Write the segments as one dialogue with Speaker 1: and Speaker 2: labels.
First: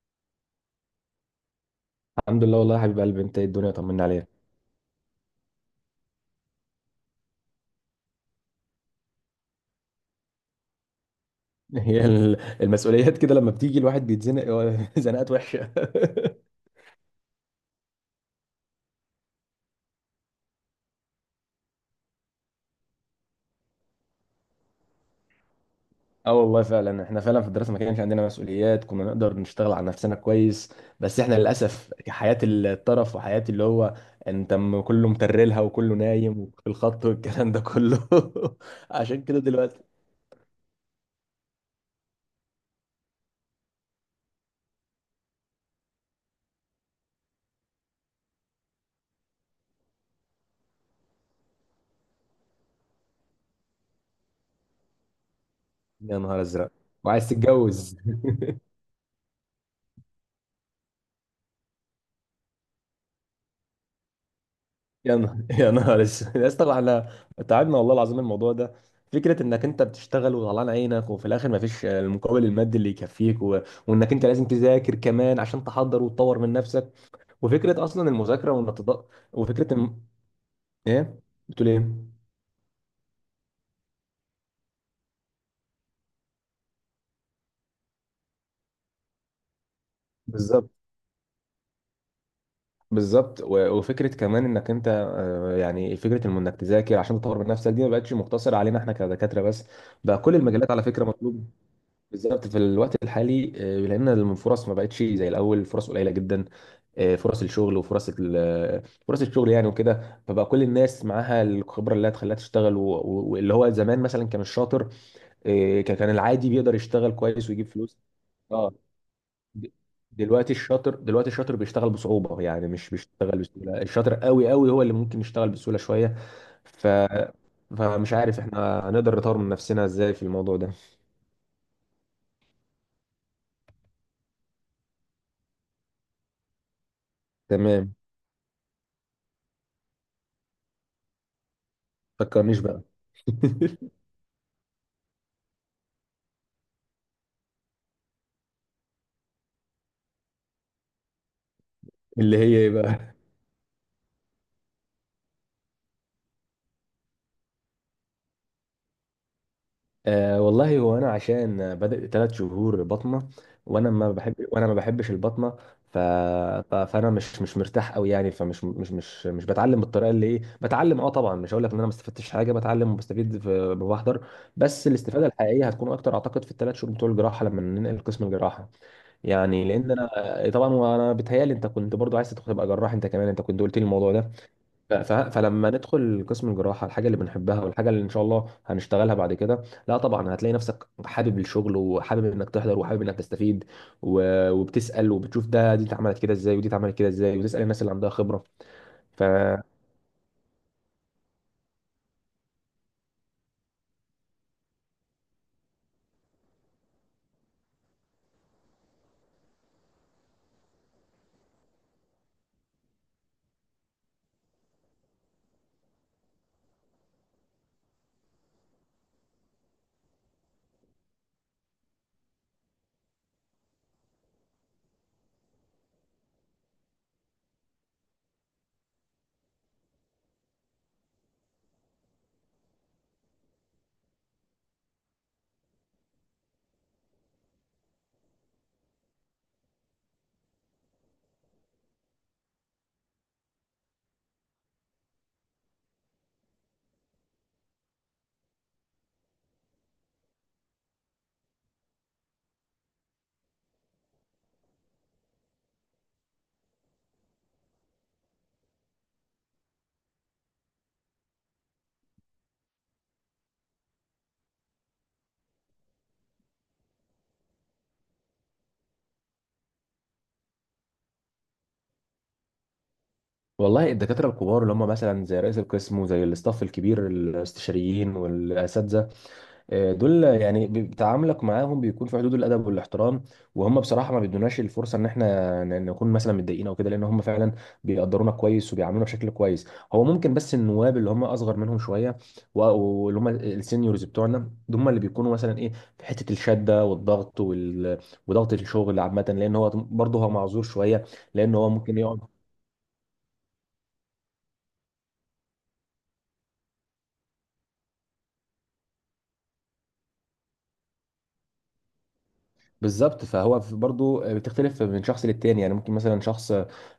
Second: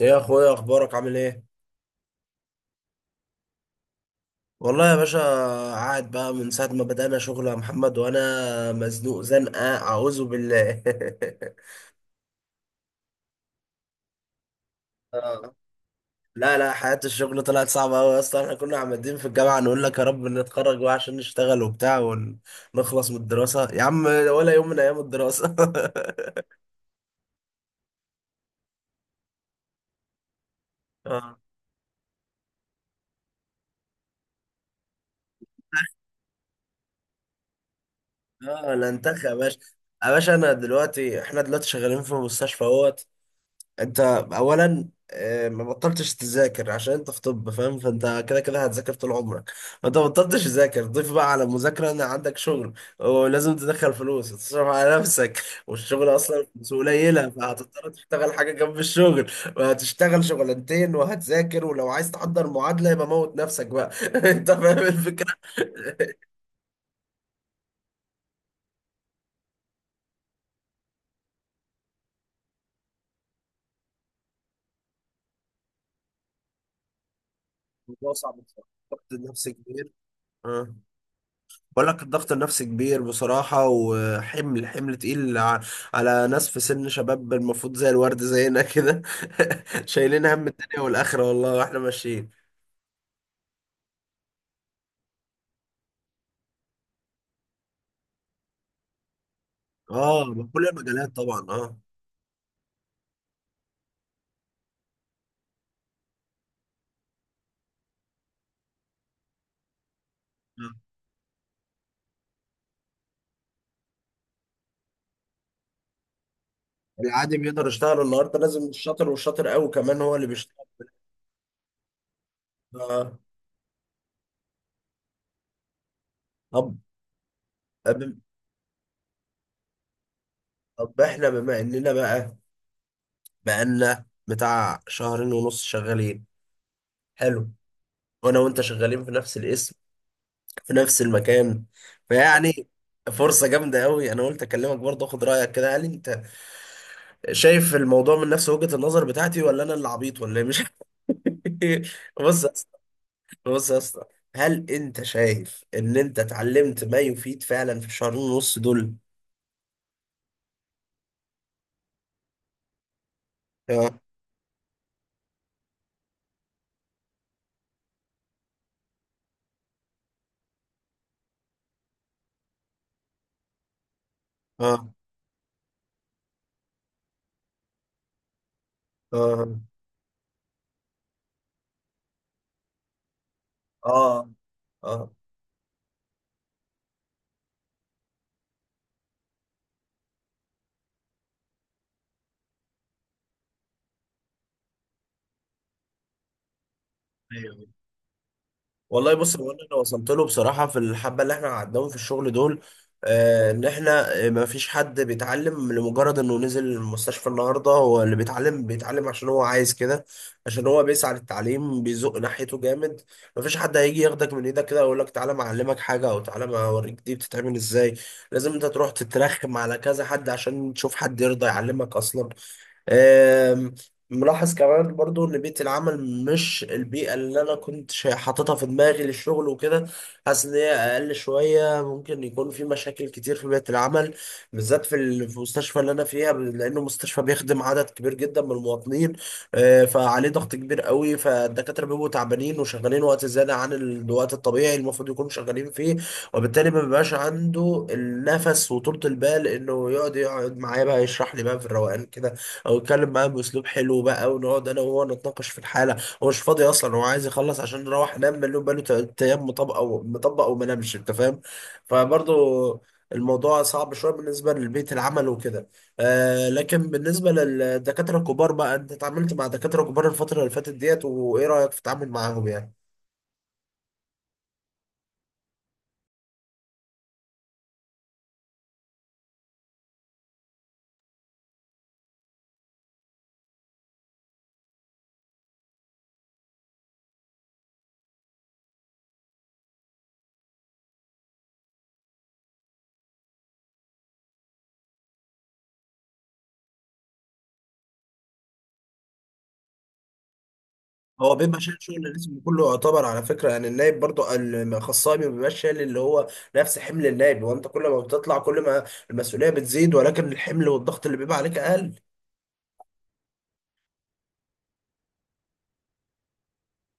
Speaker 1: ايه يا اخويا، اخبارك؟ عامل ايه؟
Speaker 2: الحمد لله، والله يا حبيب قلبي. انت ايه؟ الدنيا طمنا عليك.
Speaker 1: والله يا باشا. قاعد بقى من ساعه ما بدأنا شغل يا محمد، وانا مزنوق زنقه اعوذ بالله.
Speaker 2: هي المسؤوليات كده لما بتيجي الواحد بيتزنق هو زنقات
Speaker 1: اه.
Speaker 2: وحشه.
Speaker 1: لا لا، حياه الشغل طلعت صعبه قوي، اصلا احنا كنا عمالين في الجامعه نقول لك يا رب نتخرج بقى عشان نشتغل وبتاع، ونخلص من الدراسه يا عم، ولا يوم من ايام الدراسه.
Speaker 2: اه، والله فعلا احنا فعلا في الدراسه ما كانش عندنا مسؤوليات، كنا نقدر نشتغل على نفسنا كويس. بس احنا
Speaker 1: اه.
Speaker 2: للاسف حياه الطرف وحياه اللي هو انت كله مترلها وكله نايم وفي الخط والكلام ده كله.
Speaker 1: اه لا،
Speaker 2: عشان
Speaker 1: انتخ يا
Speaker 2: كده
Speaker 1: باشا.
Speaker 2: دلوقتي
Speaker 1: يا باشا، انا دلوقتي احنا دلوقتي شغالين في مستشفى اهوت. انت اولا ما بطلتش تذاكر عشان انت في طب فاهم، فانت كده كده هتذاكر طول عمرك. فانت ما بطلتش تذاكر، ضيف بقى على المذاكره ان عندك شغل، ولازم تدخل فلوس وتصرف على نفسك، والشغل
Speaker 2: يا نهار
Speaker 1: اصلا
Speaker 2: ازرق،
Speaker 1: فلوسه
Speaker 2: وعايز
Speaker 1: قليله، فهتضطر
Speaker 2: تتجوز.
Speaker 1: تشتغل حاجه جنب الشغل، وهتشتغل شغلانتين وهتذاكر، ولو عايز تحضر معادله يبقى موت نفسك بقى. انت فاهم
Speaker 2: يا
Speaker 1: الفكره؟
Speaker 2: نهار، يا نهار اسود يا اسطى. احنا تعبنا والله العظيم. الموضوع ده فكره انك انت بتشتغل وطلعان عينك وفي الاخر ما فيش المقابل المادي اللي يكفيك وانك انت لازم تذاكر كمان عشان تحضر وتطور من نفسك. وفكره اصلا
Speaker 1: الموضوع صعب
Speaker 2: المذاكره
Speaker 1: بصراحه،
Speaker 2: وانك تض...
Speaker 1: ضغط نفسي
Speaker 2: وفكره
Speaker 1: كبير.
Speaker 2: الم...
Speaker 1: اه.
Speaker 2: ايه؟ بتقول
Speaker 1: بقول لك
Speaker 2: ايه؟
Speaker 1: الضغط النفسي كبير بصراحة، وحمل، حمل تقيل على ناس في سن شباب المفروض زي الورد زينا كده. شايلين هم
Speaker 2: بالظبط،
Speaker 1: الدنيا والآخرة والله، واحنا ماشيين.
Speaker 2: بالظبط. وفكره كمان انك انت يعني فكره انك تذاكر عشان تطور من نفسك دي ما بقتش مقتصره علينا احنا كدكاتره بس. بقى
Speaker 1: اه،
Speaker 2: كل
Speaker 1: بكل
Speaker 2: المجالات على فكره
Speaker 1: المجالات طبعا،
Speaker 2: مطلوب.
Speaker 1: اه.
Speaker 2: بالظبط في الوقت الحالي، لان الفرص ما بقتش زي الاول، فرص قليله جدا. فرص الشغل وفرص فرص الشغل يعني وكده، فبقى كل الناس معاها الخبره اللي هتخليها تشتغل، واللي هو زمان مثلا كان الشاطر كان العادي بيقدر يشتغل
Speaker 1: العادي
Speaker 2: كويس
Speaker 1: بيقدر
Speaker 2: ويجيب فلوس.
Speaker 1: يشتغل؟ النهارده لازم
Speaker 2: اه،
Speaker 1: الشاطر، والشاطر قوي
Speaker 2: د-
Speaker 1: كمان هو اللي بيشتغل.
Speaker 2: دلوقتي الشاطر بيشتغل بصعوبه يعني، مش
Speaker 1: آه.
Speaker 2: بيشتغل بسهوله. الشاطر قوي قوي هو اللي ممكن يشتغل بسهوله شويه.
Speaker 1: طب.
Speaker 2: ف
Speaker 1: طب.
Speaker 2: فمش عارف احنا هنقدر نطور من نفسنا ازاي في الموضوع ده.
Speaker 1: طب احنا بما اننا بقى، بقالنا بتاع شهرين ونص شغالين، حلو.
Speaker 2: تمام.
Speaker 1: وانا وانت شغالين في نفس الاسم، في نفس المكان،
Speaker 2: فكرنيش
Speaker 1: فيعني
Speaker 2: بقى.
Speaker 1: فرصة جامدة قوي. انا قلت اكلمك برضه، اخد رأيك كده، هل انت شايف الموضوع من نفس وجهة النظر بتاعتي، ولا انا اللي عبيط ولا إيه؟ مش
Speaker 2: اللي
Speaker 1: بص يا
Speaker 2: هي
Speaker 1: اسطى.
Speaker 2: ايه بقى؟
Speaker 1: بص يا اسطى، هل انت شايف ان انت اتعلمت ما يفيد فعلا في الشهرين ونص دول؟
Speaker 2: آه والله. هو انا عشان بدأ 3 شهور بطنه،
Speaker 1: اه،
Speaker 2: وانا ما بحبش البطنه. ف... فانا مش مرتاح قوي يعني. فمش مش مش مش بتعلم بالطريقه اللي ايه، بتعلم. اه طبعا مش هقول لك ان انا ما استفدتش حاجه، بتعلم وبستفيد بحضر. بس
Speaker 1: اه،
Speaker 2: الاستفاده الحقيقيه هتكون اكتر اعتقد في ال3 شهور بتوع الجراحه لما ننقل قسم الجراحه.
Speaker 1: اه،
Speaker 2: يعني لان انا طبعا وانا بيتهيألي انت كنت برضو عايز تبقى جراح انت كمان، انت كنت قلت لي الموضوع
Speaker 1: اه،
Speaker 2: ده.
Speaker 1: اه.
Speaker 2: فلما ندخل قسم الجراحه، الحاجه اللي بنحبها والحاجه اللي ان شاء الله هنشتغلها بعد كده، لا طبعا هتلاقي نفسك حابب الشغل وحابب انك تحضر وحابب انك تستفيد. وبتسال وبتشوف دي اتعملت كده ازاي، ودي اتعملت كده ازاي، وتسال
Speaker 1: أيوه.
Speaker 2: الناس اللي عندها خبره.
Speaker 1: والله
Speaker 2: ف
Speaker 1: بص، هو انا اللي وصلت له بصراحه في الحبه اللي احنا قعدناهم في الشغل دول ان احنا ما فيش حد بيتعلم لمجرد انه نزل المستشفى. النهارده هو اللي بيتعلم، بيتعلم عشان هو عايز كده، عشان هو بيسعى للتعليم بيزق ناحيته جامد. ما فيش حد هيجي ياخدك من ايدك كده ويقول لك تعالى ما اعلمك حاجه، او تعالى ما اوريك دي بتتعمل ازاي. لازم انت تروح تترخم على كذا حد عشان تشوف حد يرضى يعلمك اصلا. آم، ملاحظ كمان برضو ان بيئة العمل مش البيئة اللي انا كنت حاططها في دماغي للشغل وكده. حاسس ان هي اقل شوية، ممكن يكون في مشاكل كتير في بيئة العمل، بالذات في المستشفى اللي انا فيها لانه مستشفى بيخدم عدد كبير جدا من المواطنين. فعليه ضغط كبير قوي، فالدكاترة بيبقوا تعبانين وشغالين وقت زيادة عن الوقت الطبيعي المفروض يكونوا شغالين فيه، وبالتالي ما بيبقاش عنده النفس وطولة البال انه يقعد يقعد معايا بقى يشرح لي بقى في الروقان كده، او يتكلم معاه باسلوب حلو بقى ونقعد انا وهو نتناقش في الحاله. هو مش فاضي اصلا، هو عايز يخلص عشان نروح انام مليون، بقاله تلات ايام مطبق او مطبق وما نامش، انت فاهم. فبرضه الموضوع صعب شويه بالنسبه لبيئه العمل وكده. آه، لكن بالنسبه للدكاتره الكبار بقى، انت اتعاملت مع دكاتره كبار الفتره اللي فاتت ديت، وايه رايك في التعامل معاهم يعني؟
Speaker 2: والله الدكاتره الكبار اللي هم مثلا زي رئيس القسم وزي الاستاف الكبير، الاستشاريين والاساتذه، دول يعني تعاملك معاهم بيكون في حدود الادب والاحترام. وهم بصراحه ما بيدوناش الفرصه ان احنا نكون مثلا متضايقين او كده، لان هم فعلا بيقدرونا كويس وبيعاملونا بشكل كويس. هو ممكن بس النواب اللي هم اصغر منهم شويه، واللي هم السينيورز بتوعنا، دول هم اللي بيكونوا مثلا ايه، في حته الشده والضغط وضغط الشغل عامه، لان هو برضه هو معذور شويه،
Speaker 1: هو
Speaker 2: لان
Speaker 1: بيبقى
Speaker 2: هو
Speaker 1: شايل
Speaker 2: ممكن
Speaker 1: شغل
Speaker 2: يقعد.
Speaker 1: الاسم كله يعتبر على فكره، يعني النايب برضو، الخصائي ما بيبقاش شايل اللي هو نفس حمل النايب. هو انت كل ما بتطلع، كل ما المسؤوليه بتزيد، ولكن الحمل والضغط اللي بيبقى عليك اقل.
Speaker 2: بالظبط. فهو برضو بتختلف من شخص للتاني يعني. ممكن مثلا شخص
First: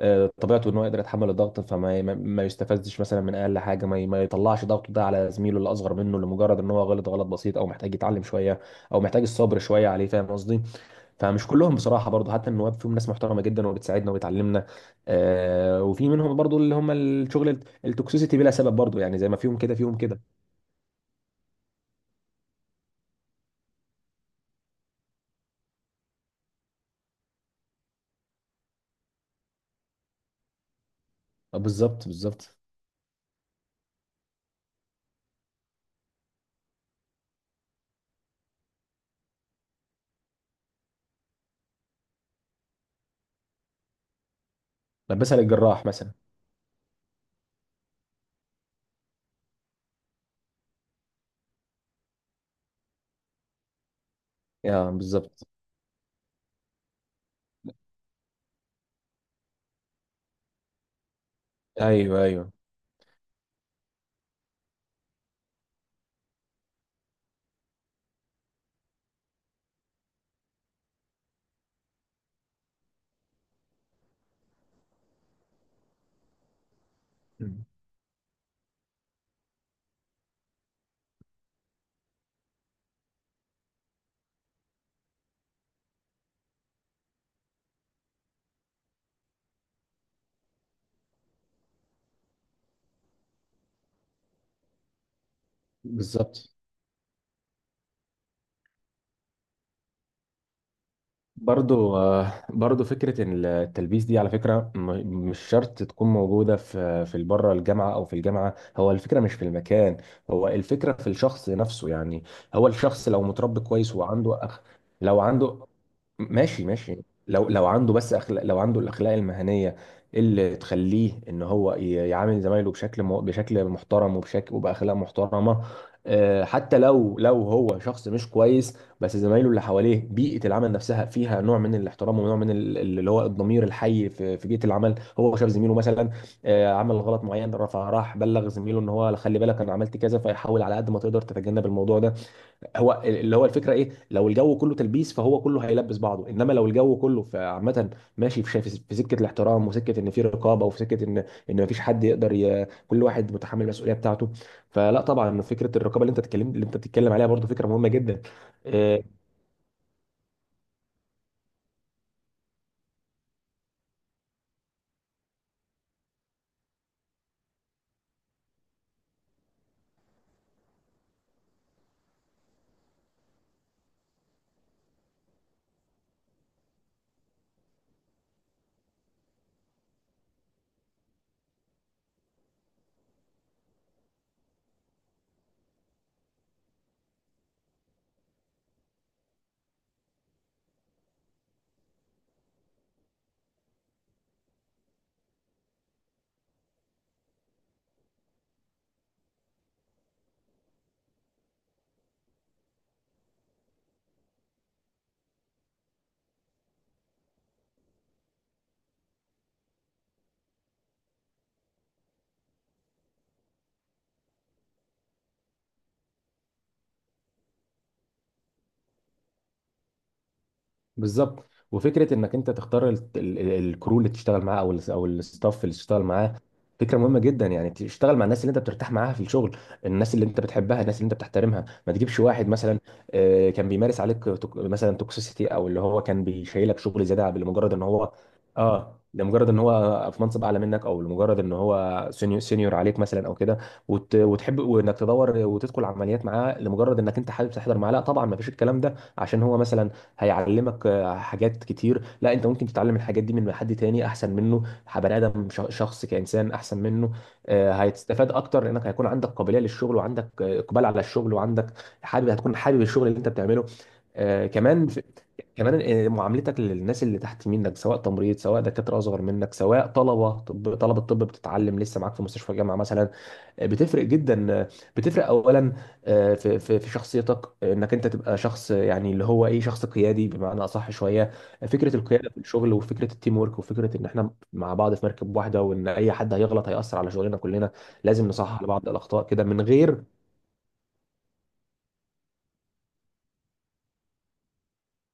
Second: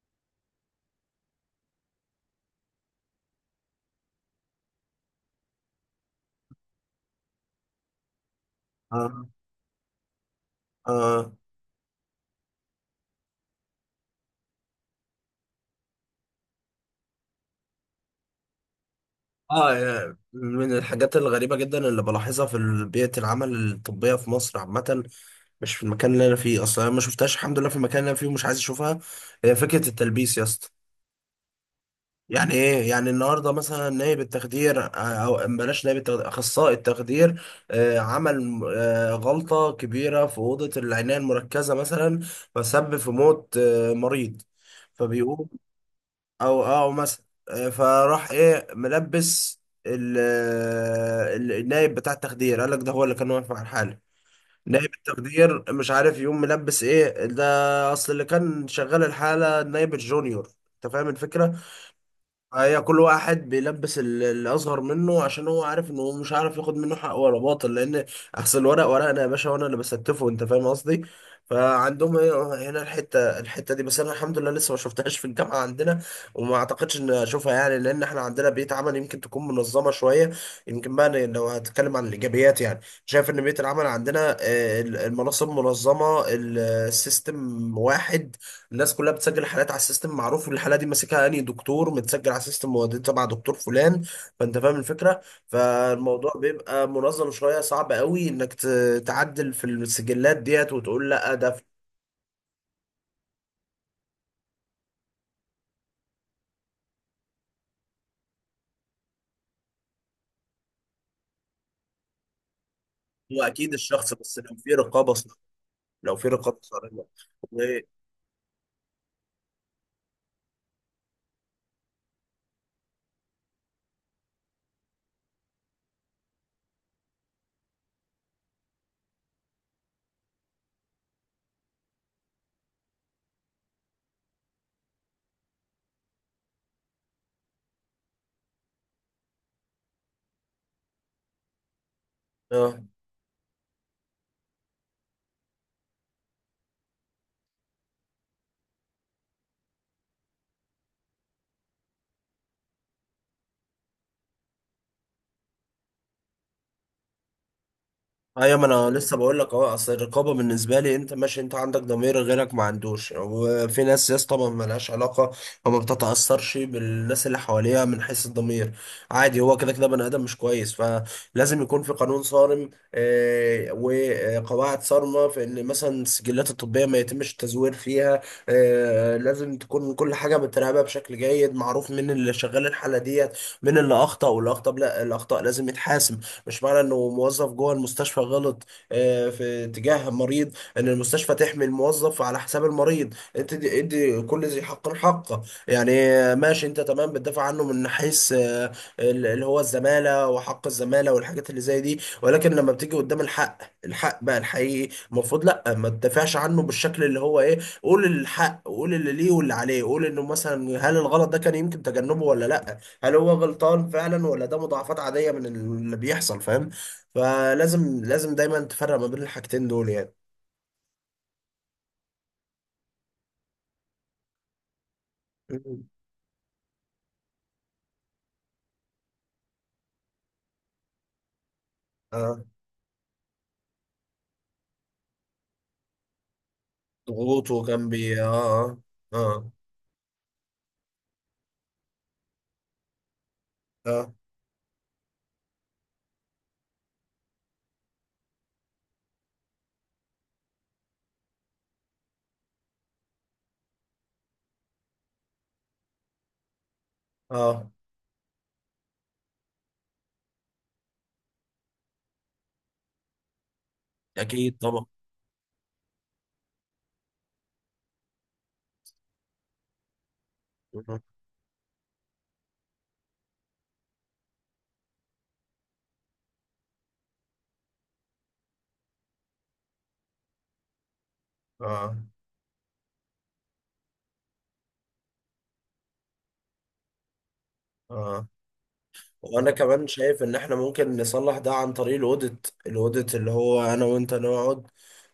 Speaker 2: طبيعته ان هو يقدر يتحمل الضغط، فما ما يستفزش مثلا من اقل حاجه، ما ما يطلعش ضغطه ده على زميله اللي اصغر منه لمجرد ان هو غلط غلط بسيط، او محتاج يتعلم شويه، او
Speaker 1: اه،
Speaker 2: محتاج الصبر شويه عليه. فاهم قصدي؟
Speaker 1: اه.
Speaker 2: فمش كلهم بصراحه برضو، حتى النواب فيهم ناس محترمه جدا وبتساعدنا وبتعلمنا. وفي منهم برضو اللي هم الشغل التوكسيسيتي بلا سبب برضو يعني. زي ما فيهم
Speaker 1: اه،
Speaker 2: كده فيهم
Speaker 1: يا-
Speaker 2: كده.
Speaker 1: من الحاجات الغريبة جدا اللي بلاحظها بيئة العمل الطبية في مصر عامة، مش في المكان اللي أنا فيه. أصلا أنا ما شفتهاش الحمد لله في المكان اللي أنا فيه، ومش عايز أشوفها. هي فكرة التلبيس يا اسطى.
Speaker 2: بالظبط،
Speaker 1: يعني
Speaker 2: بالظبط.
Speaker 1: ايه؟ يعني النهارده مثلا نائب التخدير او بلاش نائب التخدير، اخصائي التخدير عمل غلطه كبيره في اوضه العنايه المركزه مثلا، فسبب في موت مريض.
Speaker 2: لبسها
Speaker 1: فبيقوم،
Speaker 2: للجراح مثلا.
Speaker 1: او او مثلا فراح ايه ملبس النائب بتاع التخدير، قال لك ده هو اللي كان واقف على الحاله. نائب
Speaker 2: يا بالظبط.
Speaker 1: التخدير مش عارف يقوم ملبس ايه ده، اصل اللي كان شغال الحاله النائب الجونيور. انت فاهم الفكره؟
Speaker 2: ايوه، ايوه.
Speaker 1: هي كل واحد بيلبس اللي اصغر منه، عشان هو عارف ان هو مش عارف ياخد منه حق ولا باطل، لان اصل الورق ورقنا يا باشا، وانا اللي بستفه، انت فاهم قصدي. فعندهم هنا الحته، الحته دي. بس انا الحمد لله لسه ما شفتهاش في الجامعه عندنا، وما اعتقدش ان اشوفها يعني، لان احنا عندنا بيئه عمل يمكن تكون منظمه شويه. يمكن بقى أنا لو هتكلم عن الايجابيات يعني، شايف ان بيئه العمل عندنا المناصب منظمه، السيستم واحد. الناس كلها بتسجل الحالات على السيستم معروف، والحاله دي ماسكها انهي دكتور متسجل على السيستم مودي تبع دكتور فلان، فانت فاهم الفكره. فالموضوع
Speaker 2: بالظبط.
Speaker 1: بيبقى منظم شويه، صعب قوي تعدل في السجلات ديت وتقول لا ده
Speaker 2: برضو برضو فكرة إن التلبيس دي على فكرة مش شرط تكون موجودة في بره الجامعة أو في الجامعة. هو الفكرة مش في المكان، هو الفكرة في الشخص نفسه يعني. هو الشخص لو
Speaker 1: هو
Speaker 2: متربي
Speaker 1: اكيد
Speaker 2: كويس
Speaker 1: الشخص، بس
Speaker 2: وعنده
Speaker 1: لو
Speaker 2: أخ،
Speaker 1: في رقابه
Speaker 2: لو
Speaker 1: صح،
Speaker 2: عنده.
Speaker 1: لو في رقابه
Speaker 2: ماشي، ماشي.
Speaker 1: صارمه.
Speaker 2: لو
Speaker 1: و-
Speaker 2: عنده بس أخلاق، لو عنده الأخلاق المهنية اللي تخليه إن هو يعامل زمايله بشكل بشكل محترم وبشكل وبأخلاق محترمة، حتى لو هو شخص مش كويس. بس زمايله اللي حواليه، بيئة العمل نفسها فيها نوع من الاحترام ونوع من اللي هو الضمير الحي في بيئة العمل. هو شاف زميله مثلا عمل غلط معين، رفع راح بلغ زميله ان هو خلي بالك انا عملت كذا، فيحاول على قد ما تقدر تتجنب الموضوع ده.
Speaker 1: اه،
Speaker 2: هو اللي هو الفكرة ايه. لو الجو كله تلبيس فهو كله هيلبس بعضه، انما لو الجو كله عامة ماشي في سكة الاحترام وسكة ان في رقابة، وفي سكة ان مفيش حد يقدر كل واحد متحمل المسؤولية بتاعته. فلا طبعا فكرة الرقابة اللي انت بتتكلم عليها برضو فكرة مهمة جدا.
Speaker 1: ايوه ما انا
Speaker 2: آه،
Speaker 1: لسه بقول لك اهو، اصل الرقابه بالنسبه لي، انت ماشي انت عندك ضمير، غيرك ما عندوش. وفي ناس يا اسطى ما لهاش علاقه، او ما بتتاثرش بالناس اللي حواليها من حيث الضمير. عادي، هو كده كده بني ادم مش كويس، فلازم يكون في قانون صارم وقواعد صارمه في ان مثلا السجلات الطبيه ما يتمش التزوير فيها. لازم تكون كل حاجه متراقبه بشكل جيد، معروف مين اللي شغال الحاله ديت، مين اللي اخطا. والاخطاء، لا الاخطاء لازم يتحاسب. مش معنى انه موظف جوه المستشفى غلط في تجاه مريض ان المستشفى تحمي الموظف على حساب المريض. انت ادي ادي كل ذي حق حقه، يعني ماشي انت تمام بتدافع عنه من حيث اللي هو الزمالة وحق الزمالة والحاجات اللي زي دي. ولكن لما بتيجي قدام الحق، الحق بقى الحقيقي المفروض لا ما تدافعش عنه بالشكل اللي هو ايه، قول الحق، قول اللي ليه واللي عليه، قول انه مثلا هل الغلط ده كان يمكن تجنبه ولا لا، هل هو غلطان فعلا ولا ده مضاعفات عادية من اللي بيحصل فاهم. فلازم لازم دايما تفرق ما بين الحاجتين دول يعني.
Speaker 2: بالظبط. وفكره انك انت تختار الكرو اللي تشتغل معاه، او او الستاف اللي
Speaker 1: مم.
Speaker 2: تشتغل معاه، فكره مهمه جدا يعني. تشتغل مع الناس اللي انت بترتاح معاها في الشغل، الناس اللي انت بتحبها، الناس اللي انت بتحترمها. ما تجيبش
Speaker 1: اه،
Speaker 2: واحد مثلا كان بيمارس عليك مثلا توكسيسيتي، او اللي هو كان بيشيلك شغل زياده
Speaker 1: ضغوط
Speaker 2: لمجرد ان هو
Speaker 1: وجنبي اه.
Speaker 2: اه لمجرد
Speaker 1: اه،
Speaker 2: ان هو في منصب اعلى منك، او لمجرد ان هو سينيور سينيور عليك مثلا او كده.
Speaker 1: اه، اه,
Speaker 2: وتحب وانك تدور وتدخل عمليات معاه لمجرد انك انت حابب تحضر معاه. لا طبعا ما فيش الكلام ده. عشان هو مثلا هيعلمك حاجات كتير؟ لا، انت ممكن تتعلم الحاجات دي من حد تاني احسن منه. بني ادم شخص كانسان احسن منه،
Speaker 1: آه.
Speaker 2: هتستفاد اكتر، لانك هيكون عندك قابليه للشغل، وعندك اقبال على الشغل، وعندك حابب هتكون حابب الشغل اللي انت بتعمله.
Speaker 1: اكيد طبعا.
Speaker 2: كمان، كمان معاملتك للناس اللي تحت منك سواء تمريض، سواء دكاتره اصغر منك، سواء طلبه طب،
Speaker 1: مم.
Speaker 2: طلبه طب بتتعلم لسه معاك في مستشفى الجامعه مثلا، بتفرق جدا. بتفرق اولا في شخصيتك، انك انت تبقى شخص، يعني اللي هو ايه، شخص قيادي بمعنى اصح شويه.
Speaker 1: اه،
Speaker 2: فكره القياده في الشغل، وفكره التيم ورك، وفكره ان احنا مع بعض في مركب واحده، وان اي حد هيغلط هياثر على شغلنا كلنا.
Speaker 1: اه.
Speaker 2: لازم نصحح لبعض الاخطاء كده
Speaker 1: وانا
Speaker 2: من
Speaker 1: كمان
Speaker 2: غير
Speaker 1: شايف ان احنا ممكن نصلح ده عن طريق الاوديت. الاوديت اللي هو انا وانت نقعد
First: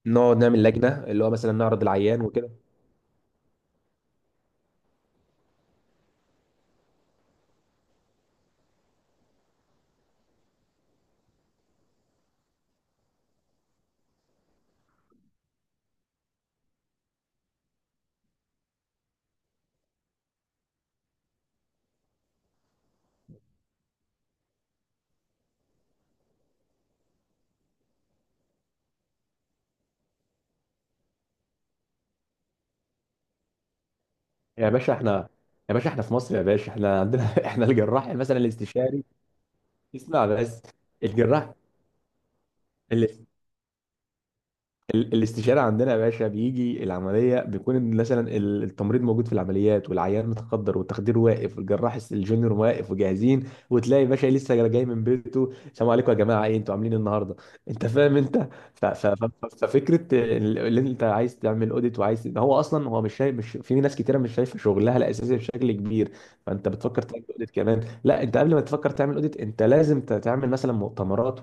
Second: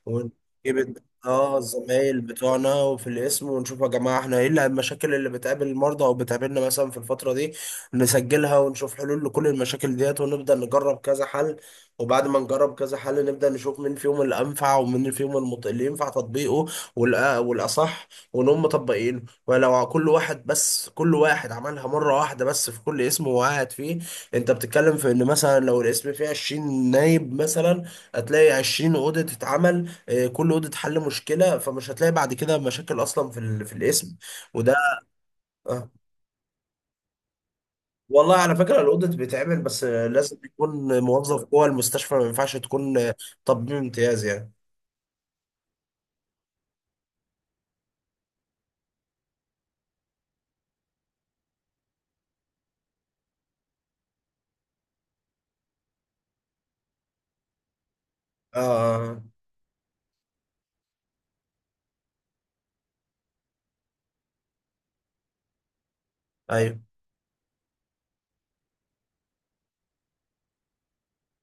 Speaker 2: نقعد نعمل
Speaker 1: ونجيب
Speaker 2: لجنه اللي هو مثلا
Speaker 1: اه
Speaker 2: نعرض
Speaker 1: الزمايل
Speaker 2: العيان وكده.
Speaker 1: بتوعنا وفي الاسم، ونشوف يا جماعه احنا ايه المشاكل اللي بتقابل المرضى او بتقابلنا مثلا في الفتره دي. نسجلها ونشوف حلول لكل المشاكل ديت، ونبدا نجرب كذا حل. وبعد ما نجرب كذا حل نبدا نشوف مين فيهم اللي انفع، ومين فيهم اللي ينفع تطبيقه والاصح، ونقوم مطبقينه. ولو كل واحد بس، كل واحد عملها مره واحده بس في كل اسم وقعد فيه، انت بتتكلم في ان مثلا لو القسم فيه 20 نايب مثلا، هتلاقي 20 اوضه تتعمل اه، كل اوضه حل مشكله، فمش هتلاقي بعد كده مشاكل اصلا في القسم.
Speaker 2: يا
Speaker 1: وده...
Speaker 2: باشا احنا يا باشا
Speaker 1: اه.
Speaker 2: احنا في مصر، يا باشا احنا عندنا احنا الجراح
Speaker 1: والله
Speaker 2: مثلا
Speaker 1: على فكره
Speaker 2: الاستشاري.
Speaker 1: الاوديت بيتعمل، بس اه،
Speaker 2: اسمع
Speaker 1: لازم
Speaker 2: بس.
Speaker 1: يكون موظف
Speaker 2: الجراح
Speaker 1: جوه المستشفى، ما ينفعش تكون اه، طبيب امتياز يعني.
Speaker 2: الاستشارة عندنا يا باشا بيجي العملية بيكون إن مثلا التمريض موجود في العمليات، والعيان متخدر، والتخدير واقف، والجراح الجونيور واقف وجاهزين. وتلاقي باشا لسه جاي من بيته: السلام عليكم يا جماعة، ايه انتوا عاملين إيه النهاردة؟ انت فاهم انت. ف- ف-
Speaker 1: اه،
Speaker 2: ف- ففكرة اللي انت عايز تعمل اوديت، وعايز إن هو اصلا هو مش شايف، مش في ناس كتيرة مش شايفة شغلها الأساسي بشكل كبير،
Speaker 1: اه، اه.
Speaker 2: فانت
Speaker 1: ايوه.
Speaker 2: بتفكر تعمل اوديت كمان؟ لا، انت قبل ما تفكر تعمل اوديت انت لازم تعمل مثلا مؤتمرات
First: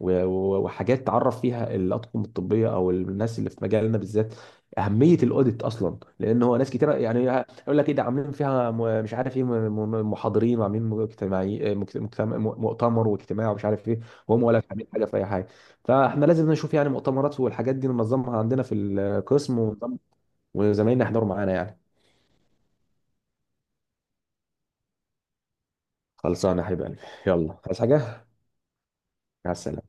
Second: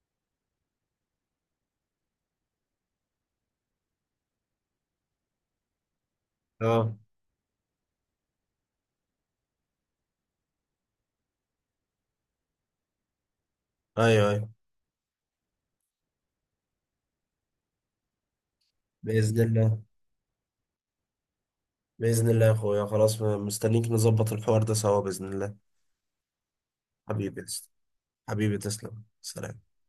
Speaker 2: وحاجات تعرف فيها الاطقم الطبيه او الناس اللي في مجالنا بالذات اهميه الاوديت اصلا، لان هو ناس كتير
Speaker 1: اه،
Speaker 2: يعني يقول لك ايه ده عاملين فيها مش عارف ايه، محاضرين وعاملين مجتمعي مجتمع مؤتمر واجتماع ومش عارف ايه،
Speaker 1: ايوه
Speaker 2: وهم
Speaker 1: ايوه.
Speaker 2: ولا عاملين حاجه في اي حاجه. فاحنا لازم نشوف يعني مؤتمرات والحاجات دي ننظمها عندنا في
Speaker 1: باذن
Speaker 2: القسم
Speaker 1: الله.
Speaker 2: وزمايلنا يحضروا معانا يعني.
Speaker 1: باذن الله يا اخويا، خلاص مستنيك نظبط الحوار ده سوا باذن الله.
Speaker 2: خلصانه يا حبيب قلبي.
Speaker 1: حبيبي
Speaker 2: يلا،
Speaker 1: تسلم،
Speaker 2: عايز حاجه؟
Speaker 1: حبيبي تسلم
Speaker 2: مع
Speaker 1: سلام.
Speaker 2: السلامه.